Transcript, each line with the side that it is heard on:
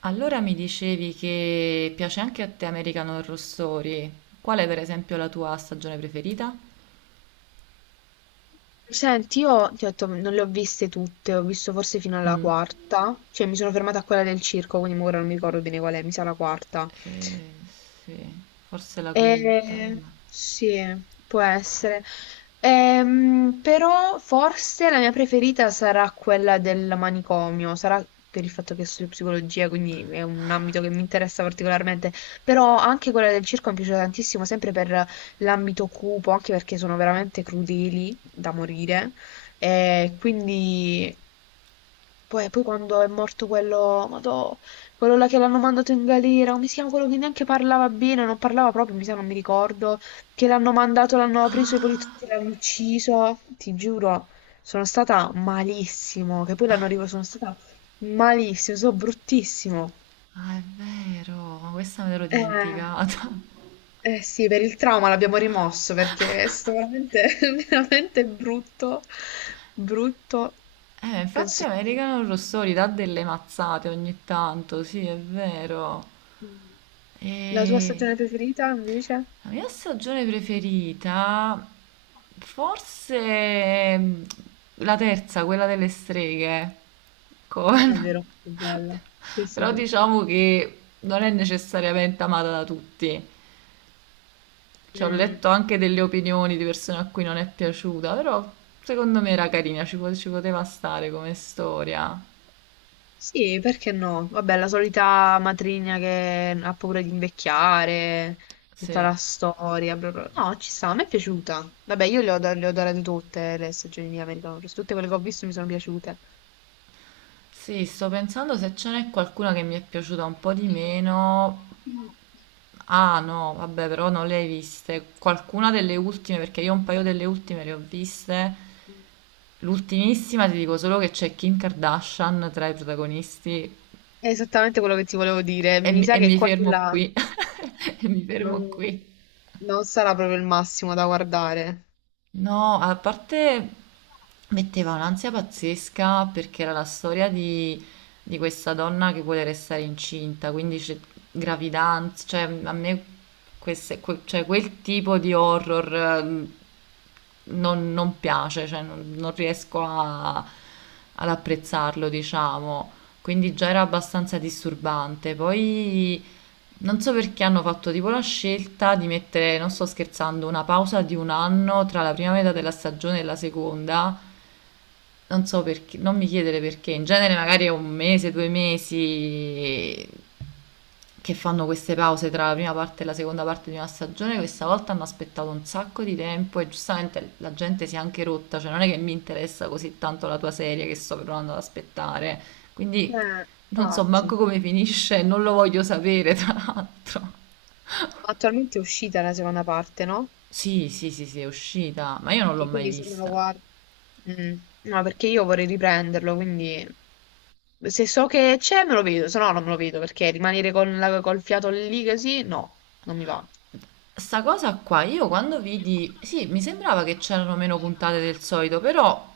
right: Allora mi dicevi che piace anche a te American Horror Story. Qual è per esempio la tua stagione preferita?
left: Senti, io ti ho detto, non le ho viste tutte, ho visto forse fino alla
right: Mm,
left: quarta, cioè mi sono fermata a quella del circo, quindi ora non mi ricordo bene qual è, mi sa la quarta.
right: eh, sì, forse la quinta. Vabbè.
left: Sì, può essere. Però forse la mia preferita sarà quella del manicomio, sarà per il fatto che studio psicologia, quindi è un ambito che mi interessa particolarmente, però anche quella del circo mi piace tantissimo, sempre per l'ambito cupo, anche perché sono veramente crudeli da morire, e quindi poi quando è morto quello, madò, quello là che l'hanno mandato in galera, come si chiama quello che neanche parlava bene, non parlava proprio, mi sa, non mi ricordo, che l'hanno mandato, l'hanno preso i
right: Ah,
left: poliziotti, l'hanno ucciso, ti giuro, sono stata malissimo, che poi l'hanno arrivato, sono stata malissimo, sono bruttissimo.
right: ah, è vero, ma questa me l'ero
left: Eh,
right: dimenticata.
left: eh sì, per il trauma l'abbiamo rimosso perché è stato veramente, veramente brutto, brutto,
right: Infatti
left: penso...
right: American Horror Story dà delle mazzate ogni tanto, sì, è vero.
left: Mh. La tua
right: E
left: stagione preferita invece?
right: la mia stagione preferita, forse la terza, quella delle streghe,
left: È
right: con...
left: vero, è bella. Sì, sì,
right: però
left: sì.
right: diciamo che non è necessariamente amata da tutti. Cioè, ho
left: Mh.
right: letto anche delle opinioni di persone a cui non è piaciuta, però secondo me era carina, ci poteva stare come storia.
left: Sì, perché no? Vabbè, la solita matrigna che ha paura di invecchiare, tutta
right: Sì.
left: la storia, bla bla. No, ci sta, a me è piaciuta. Vabbè, io le ho, le ho adorate tutte le stagioni di American Horror, Story, tutte quelle che ho visto mi sono piaciute.
right: Sì, sto pensando se ce n'è qualcuna che mi è piaciuta un po' di meno. Ah no, vabbè, però non le hai viste. Qualcuna delle ultime, perché io un paio delle ultime le ho viste. L'ultimissima ti dico solo che c'è Kim Kardashian tra i protagonisti
left: È esattamente quello che ti volevo dire.
right: e
left: Mi
right: mi,
left: sa
right: e
left: che
right: mi fermo
left: quella
right: qui. E mi fermo
left: non,
right: qui.
left: non sarà proprio il massimo da guardare.
right: No, a parte metteva un'ansia pazzesca perché era la storia di questa donna che vuole restare incinta, quindi c'è gravidanza, cioè a me cioè, quel tipo di horror non piace, cioè non riesco ad apprezzarlo, diciamo, quindi già era abbastanza disturbante. Poi non so perché hanno fatto tipo la scelta di mettere, non sto scherzando, una pausa di un anno tra la prima metà della stagione e la seconda, non so perché, non mi chiedere perché, in genere magari è un mese, 2 mesi che fanno queste pause tra la prima parte e la seconda parte di una stagione, questa volta hanno aspettato un sacco di tempo e giustamente la gente si è anche rotta, cioè non è che mi interessa così tanto la tua serie che sto provando ad aspettare, quindi
left: Eh,
right: non so
left: infatti.
right: manco come finisce, non lo voglio sapere tra l'altro.
left: Attualmente è uscita la seconda parte, no?
right: Sì, sì, sì, sì, è uscita, ma io non l'ho
left: Che
right: mai
left: quindi se me lo
right: vista.
left: guardo... Mm, no, perché io vorrei riprenderlo, quindi se so che c'è me lo vedo, se no non me lo vedo, perché rimanere con col fiato lì così, no, non mi va.
right: Sta cosa qua, io quando vidi, sì, mi sembrava che c'erano meno puntate del solito, però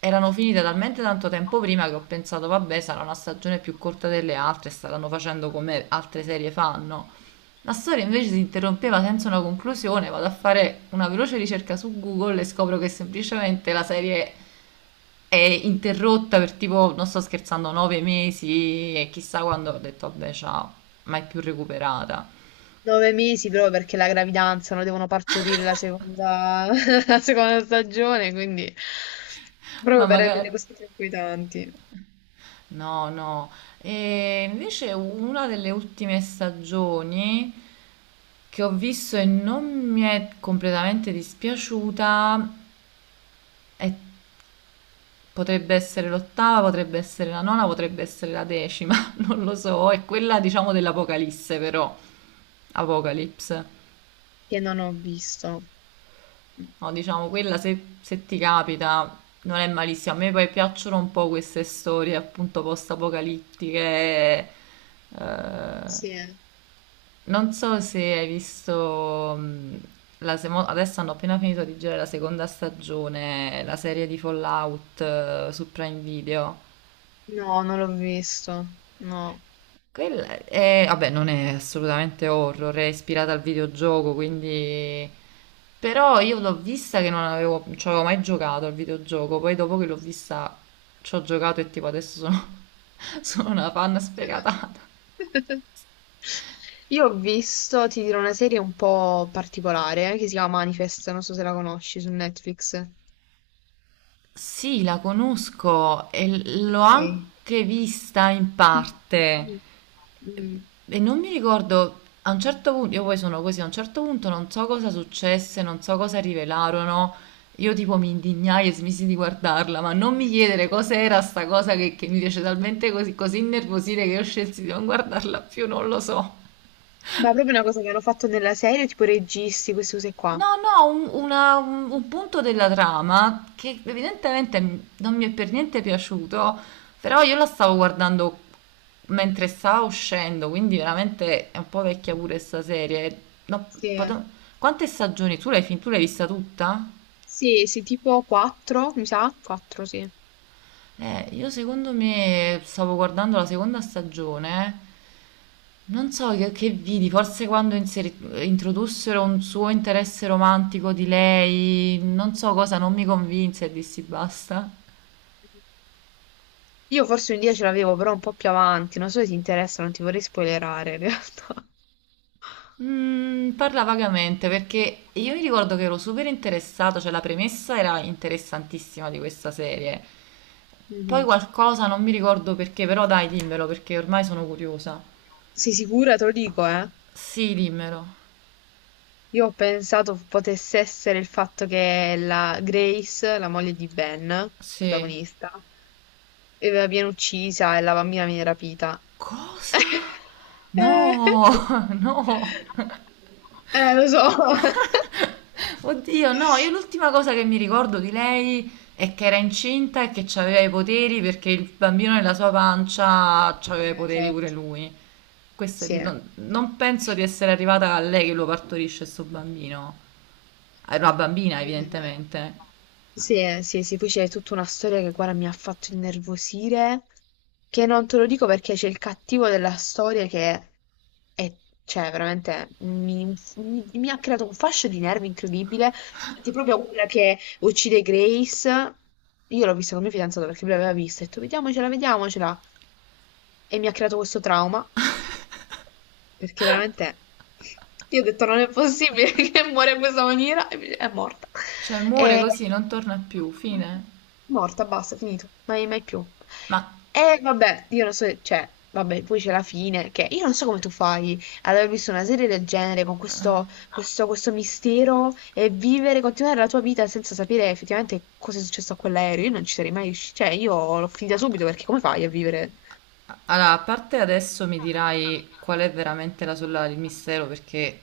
right: erano finite talmente tanto tempo prima che ho pensato, vabbè, sarà una stagione più corta delle altre, staranno facendo come altre serie fanno. La storia invece si interrompeva senza una conclusione, vado a fare una veloce ricerca su Google e scopro che semplicemente la serie è interrotta per tipo, non sto scherzando, 9 mesi e chissà quando ho detto, vabbè, ciao, mai più recuperata.
left: Nove mesi proprio perché la gravidanza, non devono partorire la seconda, la seconda stagione, quindi
right: Ma
left: proprio per
right: magari...
left: rendere così tranquillanti,
right: No, no. E invece una delle ultime stagioni che ho visto e non mi è completamente dispiaciuta è- potrebbe essere l'ottava, potrebbe essere la nona, potrebbe essere la decima, non lo so, è quella diciamo dell'Apocalisse, però Apocalypse.
left: che non ho visto.
right: No, diciamo quella, se se ti capita non è malissima. A me poi piacciono un po' queste storie appunto post-apocalittiche. Eh,
left: Sì.
right: Non so se hai visto, adesso hanno appena finito di girare la seconda stagione, la serie di Fallout, su Prime Video.
left: No, non l'ho visto, no.
right: Quella è, vabbè, non è assolutamente horror, è ispirata al videogioco, quindi... Però io l'ho vista che non avevo, non ci avevo mai giocato al videogioco, poi dopo che l'ho vista ci ho giocato e tipo adesso sono, sono una fan sfegatata.
left: Impressionante. Io ho visto, ti dirò, una serie un po' particolare che si chiama Manifest, non so se la conosci su Netflix.
right: Sì, la conosco e l'ho
left: Ok.
right: anche vista in parte
left: Mm.
right: e non mi ricordo a un certo punto, io poi sono così, a un certo punto non so cosa successe, non so cosa rivelarono, io tipo mi indignai e smisi di guardarla, ma non mi chiedere cos'era sta cosa che mi fece talmente così, così innervosire che io scelsi di non guardarla più, non lo so.
left: Ma proprio una cosa che hanno fatto nella serie, tipo registi, queste cose qua.
right: No, no, un punto della trama che evidentemente non mi è per niente piaciuto, però io la stavo guardando mentre stava uscendo, quindi veramente è un po' vecchia pure sta serie. No,
left: Sì, eh.
right: pot- Quante stagioni? Tu l'hai vista tutta?
left: Sì, sì, tipo 4, mi sa? 4, sì.
right: Io secondo me stavo guardando la seconda stagione. Non so che vidi, forse quando introdussero un suo interesse romantico di lei, non so cosa, non mi convinse e dissi basta.
left: Io forse un dia ce l'avevo, però un po' più avanti, non so se ti interessa, non ti vorrei spoilerare in realtà.
right: Parla vagamente perché io mi ricordo che ero super interessato, cioè la premessa era interessantissima di questa serie. Poi
left: Mhm.
right: qualcosa, non mi ricordo perché, però dai, dimmelo perché ormai sono curiosa.
left: Sei sicura? Te lo dico, eh.
right: Sì, dimmelo.
left: Io ho pensato potesse essere il fatto che la Grace, la moglie di Ben,
right: Sì.
left: protagonista, viene uccisa e la bambina viene rapita.
right: Cosa? No,
left: Eh,
right: no.
left: lo so.
right: Oddio, no, io l'ultima cosa che mi ricordo di lei è che era incinta e che aveva i poteri perché il bambino nella sua pancia aveva i poteri pure
left: Esatto.
right: lui. Questo è-
left: Sì.
right: non, non penso di essere arrivata a lei che lo partorisce sto bambino. Era una bambina,
left: Eh,
right: evidentemente.
left: sì, sì, sì, poi c'è tutta una storia che guarda mi ha fatto innervosire, che non te lo dico perché c'è il cattivo della storia che è, cioè, veramente mi, mi ha creato un fascio di nervi incredibile. Infatti, proprio quella che uccide Grace, io l'ho vista con mio fidanzato perché lui l'aveva vista, e ho detto vediamocela, vediamocela, e mi ha creato questo trauma. Perché veramente io ho detto non è possibile che muore in questa maniera e invece è morta.
right: Cioè, muore
left: E...
right: così, non torna più, fine.
left: Morta, basta, finito, mai, mai più.
right: Ma
left: E vabbè, io non so, cioè, vabbè, poi c'è la fine, che io non so come tu fai ad aver visto una serie del genere con questo mistero e vivere, continuare la tua vita senza sapere effettivamente cosa è successo a quell'aereo. Io non ci sarei mai riuscita, cioè, io l'ho finita subito perché come fai a vivere?
right: Allora, a parte adesso mi dirai qual è veramente la sorella del mistero, perché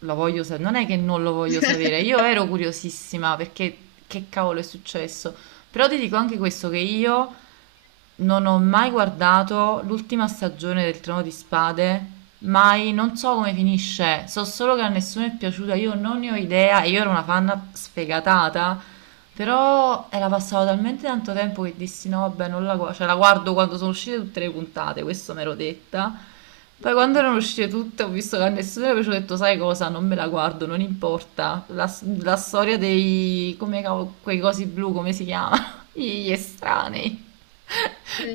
right: lo voglio sapere, non è che non lo voglio sapere, io ero curiosissima perché che cavolo è successo, però ti dico anche questo che io non ho mai guardato l'ultima stagione del Trono di Spade, mai, non so come finisce, so solo che a nessuno è piaciuta, io non ne ho idea e io ero una fan sfegatata, però era passato talmente tanto tempo che dissi no, vabbè, non cioè, la guardo quando sono uscite tutte le puntate, questo me l'ero detta. Poi quando
left: Mm.
right: erano uscite tutte ho visto che a nessuno era piaciuto ho detto sai cosa, non me la guardo, non importa. La la storia dei... come cavolo- quei cosi blu, come si chiama? Gli estranei.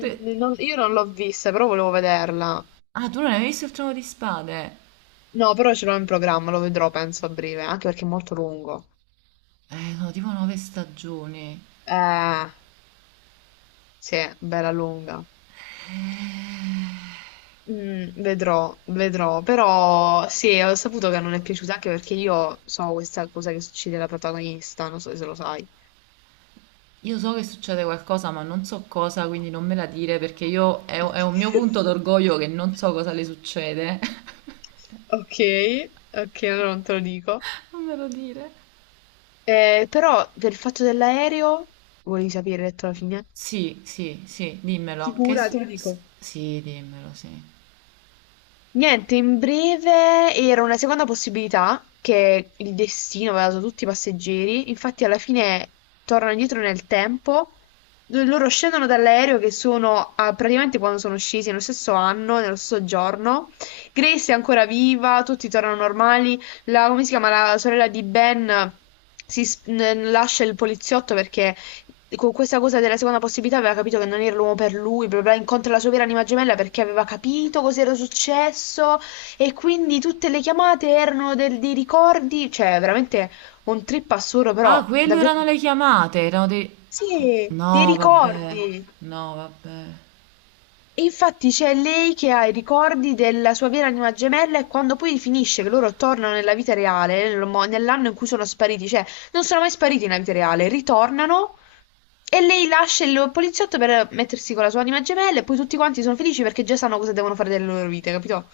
right: Tu-
left: non- Io non l'ho vista, però volevo vederla.
right: Ah, tu non hai mai visto il Trono di Spade?
left: No, però ce l'ho in programma, lo vedrò penso a breve, anche perché è molto lungo.
right: Sono tipo 9 stagioni.
left: Eh, sì, bella lunga. Mm, vedrò, vedrò, però sì, ho saputo che non è piaciuta anche perché io so questa cosa che succede alla protagonista, non so se lo sai.
right: Io so che succede qualcosa, ma non so cosa, quindi non me la dire perché io
left: Ok,
right: è un mio punto d'orgoglio che non so cosa le succede.
left: ok, ok, allora non te lo dico.
right: Non me lo dire.
left: Però per il fatto dell'aereo, volevi sapere detto alla fine?
right: Sì, sì, sì, dimmelo. Che
left: Sicura,
right: su-
left: te lo
right: s-
left: dico.
right: Sì, dimmelo, sì.
left: Niente, in breve era una seconda possibilità che il destino aveva dato a tutti i passeggeri. Infatti, alla fine tornano indietro nel tempo. Dove loro scendono dall'aereo che sono ah, praticamente quando sono scesi nello stesso anno, nello stesso giorno. Grace è ancora viva, tutti tornano normali. La, come si chiama? La sorella di Ben lascia il poliziotto perché con questa cosa della seconda possibilità aveva capito che non era l'uomo per lui, bla bla, bla, incontra la sua vera anima gemella perché aveva capito cosa era successo e quindi tutte le chiamate erano dei ricordi, cioè veramente un trip assurdo,
right: Ah,
left: però
right: quelle
left: davvero...
right: erano le chiamate, erano dei...
left: Sì, dei
right: No, vabbè,
left: ricordi.
right: no, vabbè.
left: Infatti c'è lei che ha i ricordi della sua vera anima gemella e quando poi finisce che loro tornano nella vita reale, nell'anno in cui sono spariti, cioè non sono mai spariti nella vita reale, ritornano e lei lascia il poliziotto per mettersi con la sua anima gemella e poi tutti quanti sono felici perché già sanno cosa devono fare delle loro vite, capito?